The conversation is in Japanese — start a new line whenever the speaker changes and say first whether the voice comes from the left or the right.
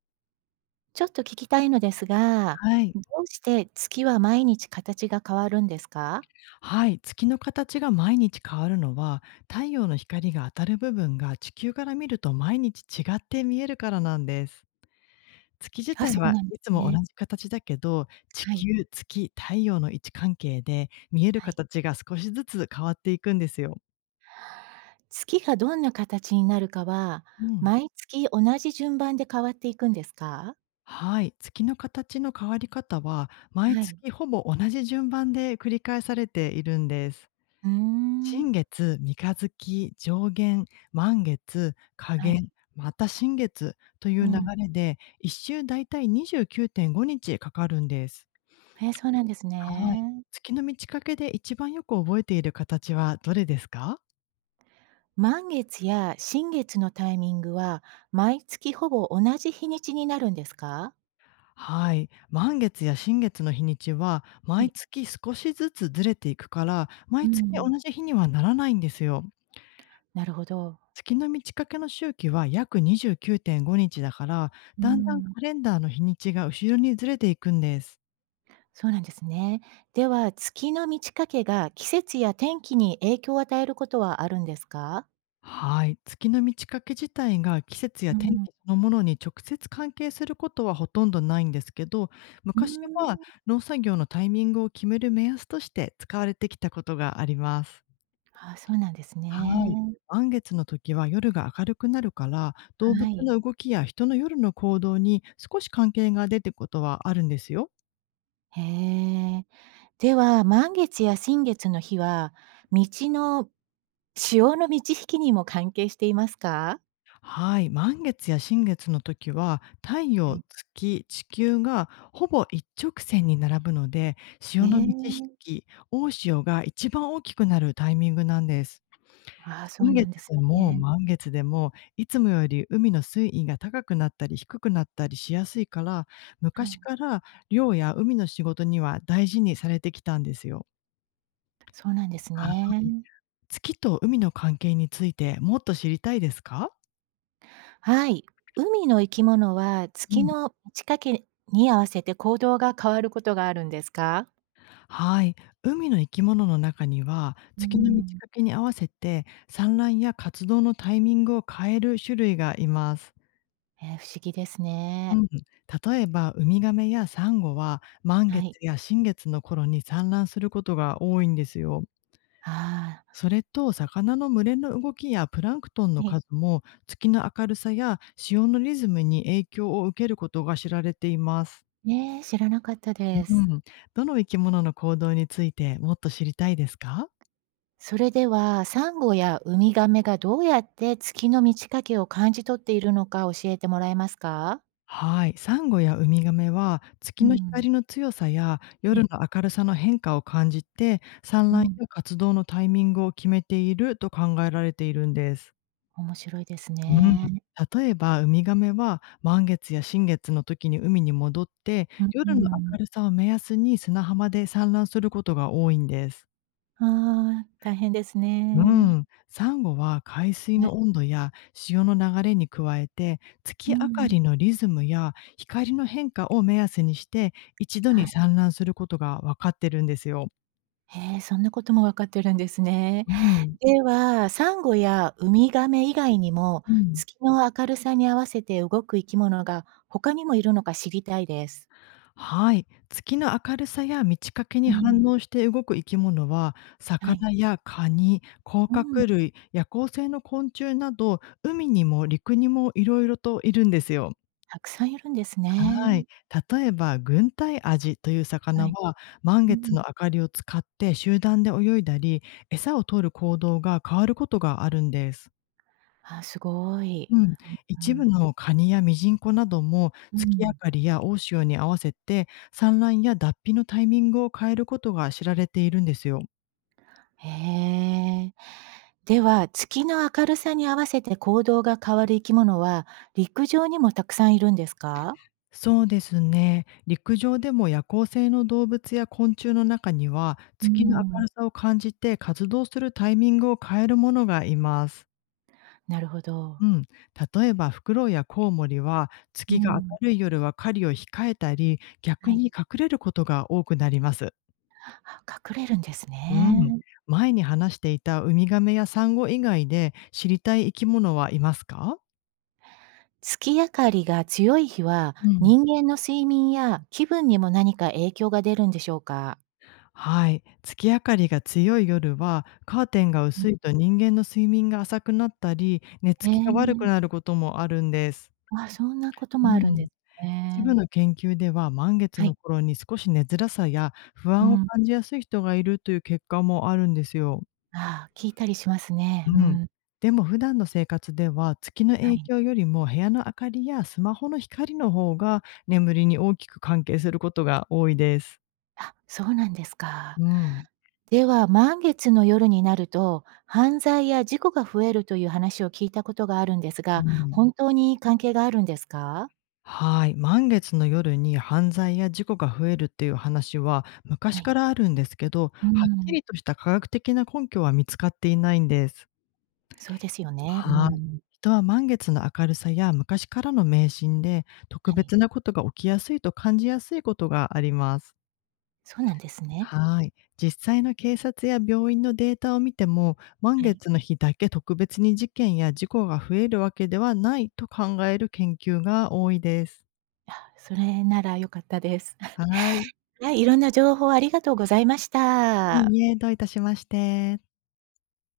right: ちょっと聞きたいのですが、
left: はい。
right: どうして月は毎日形が変わるんですか？
left: はい。月の形が毎日変わるのは、太陽の光が当たる部分が地球から見ると毎日違って見えるからなんです。月自
right: あ、
left: 体
right: そう
left: は
right: なんで
left: いつ
right: す
left: も同
right: ね。
left: じ形だけど、地
right: はい。
left: 球、月、太陽の位置関係で見える
right: はい。
left: 形が少しずつ変わっていくんですよ。
right: 月がどんな形になるかは、
left: うん。
right: 毎月同じ順番で変わっていくんですか？
left: はい。月の形の変わり方は、毎
right: はい。
left: 月ほぼ同じ順番で繰り返されているんです。
right: うーん。
left: 新月、三日月、上弦、満月、下
right: はい。
left: 弦、また新月とい
right: う
left: う流
right: ん。
left: れで、一周だいたい29.5日かかるんです。
right: そうなんです
left: はい。
right: ね。
left: 月の満ち欠けで一番よく覚えている形はどれですか？
right: 満月や新月のタイミングは、毎月ほぼ同じ日にちになるんですか？
left: はい。満月や新月の日にちは、
right: は
left: 毎
right: い。
left: 月少しずつずれていくから、
right: う
left: 毎月同
right: ん。
left: じ日にはならないんですよ。
right: なるほど。
left: 月の満ち欠けの周期は約29.5日だから、
right: うー
left: だんだん
right: ん。
left: カレンダーの日にちが後ろにずれていくんです。
right: そうなんですね。では、月の満ち欠けが季節や天気に影響を与えることはあるんですか？
left: はい、月の満ち欠け自体が季節
right: う
left: や天
right: ん。
left: 気そのものに直接関係することはほとんどないんですけど、
right: うー
left: 昔は
right: ん。
left: 農作業のタイミングを決める目安として使われてきたことがあります。
right: あ、そうなんです
left: はい。
right: ね。
left: 満月の時は夜が明るくなるから、動
right: は
left: 物
right: い。
left: の動きや人の夜の行動に少し関係が出てくことはあるんですよ。
right: へえ。では、満月や新月の日は、道の潮の満ち引きにも関係していますか？
left: はい、満月や新月の時は太
right: は
left: 陽、
right: い。
left: 月、地球がほぼ一直線に並ぶので
right: え
left: 潮の満ち引
right: え、
left: き、大潮が一番大きくなるタイミングなんです。
right: ああ、そう
left: 新
right: な
left: 月
right: んです
left: でも
right: ね。
left: 満月でもいつもより海の水位が高くなったり低くなったりしやすいから、
right: は
left: 昔
right: い、
left: から漁や海の仕事には大事にされてきたんですよ。
right: そうなんです
left: はい。
right: ね。
left: 月と海の関係についてもっと知りたいですか？
right: はい。海の生き物は
left: う
right: 月
left: ん。
right: の満ち欠けに合わせて行動が変わることがあるんですか？
left: はい、海の生き物の中には
right: うー
left: 月の満ち
right: ん。
left: 欠けに合わせて産卵や活動のタイミングを変える種類がいます。
right: 不思議です
left: う
right: ね。
left: ん、例えばウミガメやサンゴは満
right: は
left: 月
right: い。
left: や新月の頃に産卵することが多いんですよ。
right: ああ、
left: それと魚の群れの動きやプランクトンの
right: ね、
left: 数も月の明るさや潮のリズムに影響を受けることが知られています。
right: ねえ、知らなかったで
left: う
right: す。
left: ん、どの生き物の行動についてもっと知りたいですか？
right: それでは、サンゴやウミガメがどうやって月の満ち欠けを感じ取っているのか教えてもらえますか？
left: はい、サンゴやウミガメは
right: う
left: 月の
right: ん。
left: 光の強さや
right: は
left: 夜
right: い。
left: の明るさの変化を感じて産
right: う
left: 卵
right: ん。
left: や活動のタイミングを決めていると考えられているんです。
right: 面白いです
left: うん、
right: ね。
left: 例えばウミガメは満月や新月の時に海に戻って
right: うん
left: 夜の
right: うん。
left: 明るさを目安に砂浜で産卵することが多いんです。
right: ああ、大変です
left: うー
right: ね。
left: ん、サンゴは海水
right: は
left: の
right: い。
left: 温度や潮の流れに加えて、
right: う
left: 月明か
right: ん。
left: りのリズムや光の変化を目安にして、一度
right: は
left: に
right: い。
left: 産卵することがわかってるんですよ。
right: へえ、そんなことも分かってるんですね。
left: うん、
right: では、サンゴやウミガメ以外にも、
left: うん。
right: 月の明るさに合わせて動く生き物が他にもいるのか知りたいです。
left: はい、月の明るさや満ち欠け
right: う
left: に
right: ん、
left: 反応して動く生き物は、
right: はい。
left: 魚やカニ、甲
right: う
left: 殻
right: ん、
left: 類、夜行性の昆虫など、海にも陸にもいろいろといるんですよ。
right: たくさんいるんです
left: は
right: ね。
left: い。例えば、軍隊アジという
right: は
left: 魚
right: い。
left: は、満
right: う
left: 月
right: ん。
left: の明かりを使って集団で泳いだり、餌を取る行動が変わることがあるんです。
right: あ、すごい。
left: うん、
right: う
left: 一部
right: ん。
left: のカニやミジンコなども
right: う
left: 月明
right: ん。
left: かりや大潮に合わせて産卵や脱皮のタイミングを変えることが知られているんですよ。
right: へえ。では、月の明るさに合わせて行動が変わる生き物は、陸上にもたくさんいるんですか？
left: そうですね。陸上でも夜行性の動物や昆虫の中には
right: う
left: 月の明
right: ん。
left: るさを感じて活動するタイミングを変えるものがいます。
right: なるほど。
left: うん、例えばフクロウやコウモリは
right: う
left: 月が
right: ん。
left: 明るい夜は狩りを控えたり逆
right: はい。
left: に隠れることが多くなります。
right: あ、隠れるんです
left: うん、
right: ね。
left: 前に話していたウミガメやサンゴ以外で知りたい生き物はいますか？
right: 月明かりが強い日は、
left: うん。
right: 人間の睡眠や気分にも何か影響が出るんでしょうか？
left: はい、月明かりが強い夜はカーテンが
right: うん、
left: 薄いと人間の睡眠が浅くなったり寝
right: え
left: つきが悪く
right: え、
left: なることもあるんです。
right: あ、そんなこと
left: う
right: もあるんで
left: ん。
right: す
left: 一部
right: ね。
left: の研究では、満月
right: は
left: の
right: い、
left: 頃に少し寝づらさや不
right: う
left: 安を
right: ん。
left: 感じやすい人がいるという結果もあるんですよ。
right: ああ、聞いたりしますね。
left: う
right: う
left: ん。
right: ん。
left: でも普段の生活では、月の
right: は
left: 影
right: い。
left: 響よりも部屋の明かりやスマホの光の方が眠りに大きく関係することが多いです。
right: あ、そうなんですか。
left: うん。
right: では、満月の夜になると、犯罪や事故が増えるという話を聞いたことがあるんです
left: う
right: が、
left: ん。
right: 本当に関係があるんですか？
left: はい。満月の夜に犯罪や事故が増えるっていう話は
right: は
left: 昔
right: い。
left: からあるんですけど、
right: う
left: はっき
right: ん、
left: りとした科学的な根拠は見つかっていないんです。
right: そうですよね。う
left: はい。
right: ん。
left: 人は満月の明るさや昔からの迷信で、
right: は
left: 特
right: い。
left: 別なことが起きやすいと感じやすいことがあります。
right: そうなんですね。
left: はい。実際の警察や病院のデータを見ても、満
right: はい。
left: 月の日だけ特別に事件や事故が増えるわけではないと考える研究が多いです。
right: それなら良かったです。
left: はい。
right: はい、いろんな情報ありがとうございまし
left: い
right: た。
left: いえ、どういたしまして。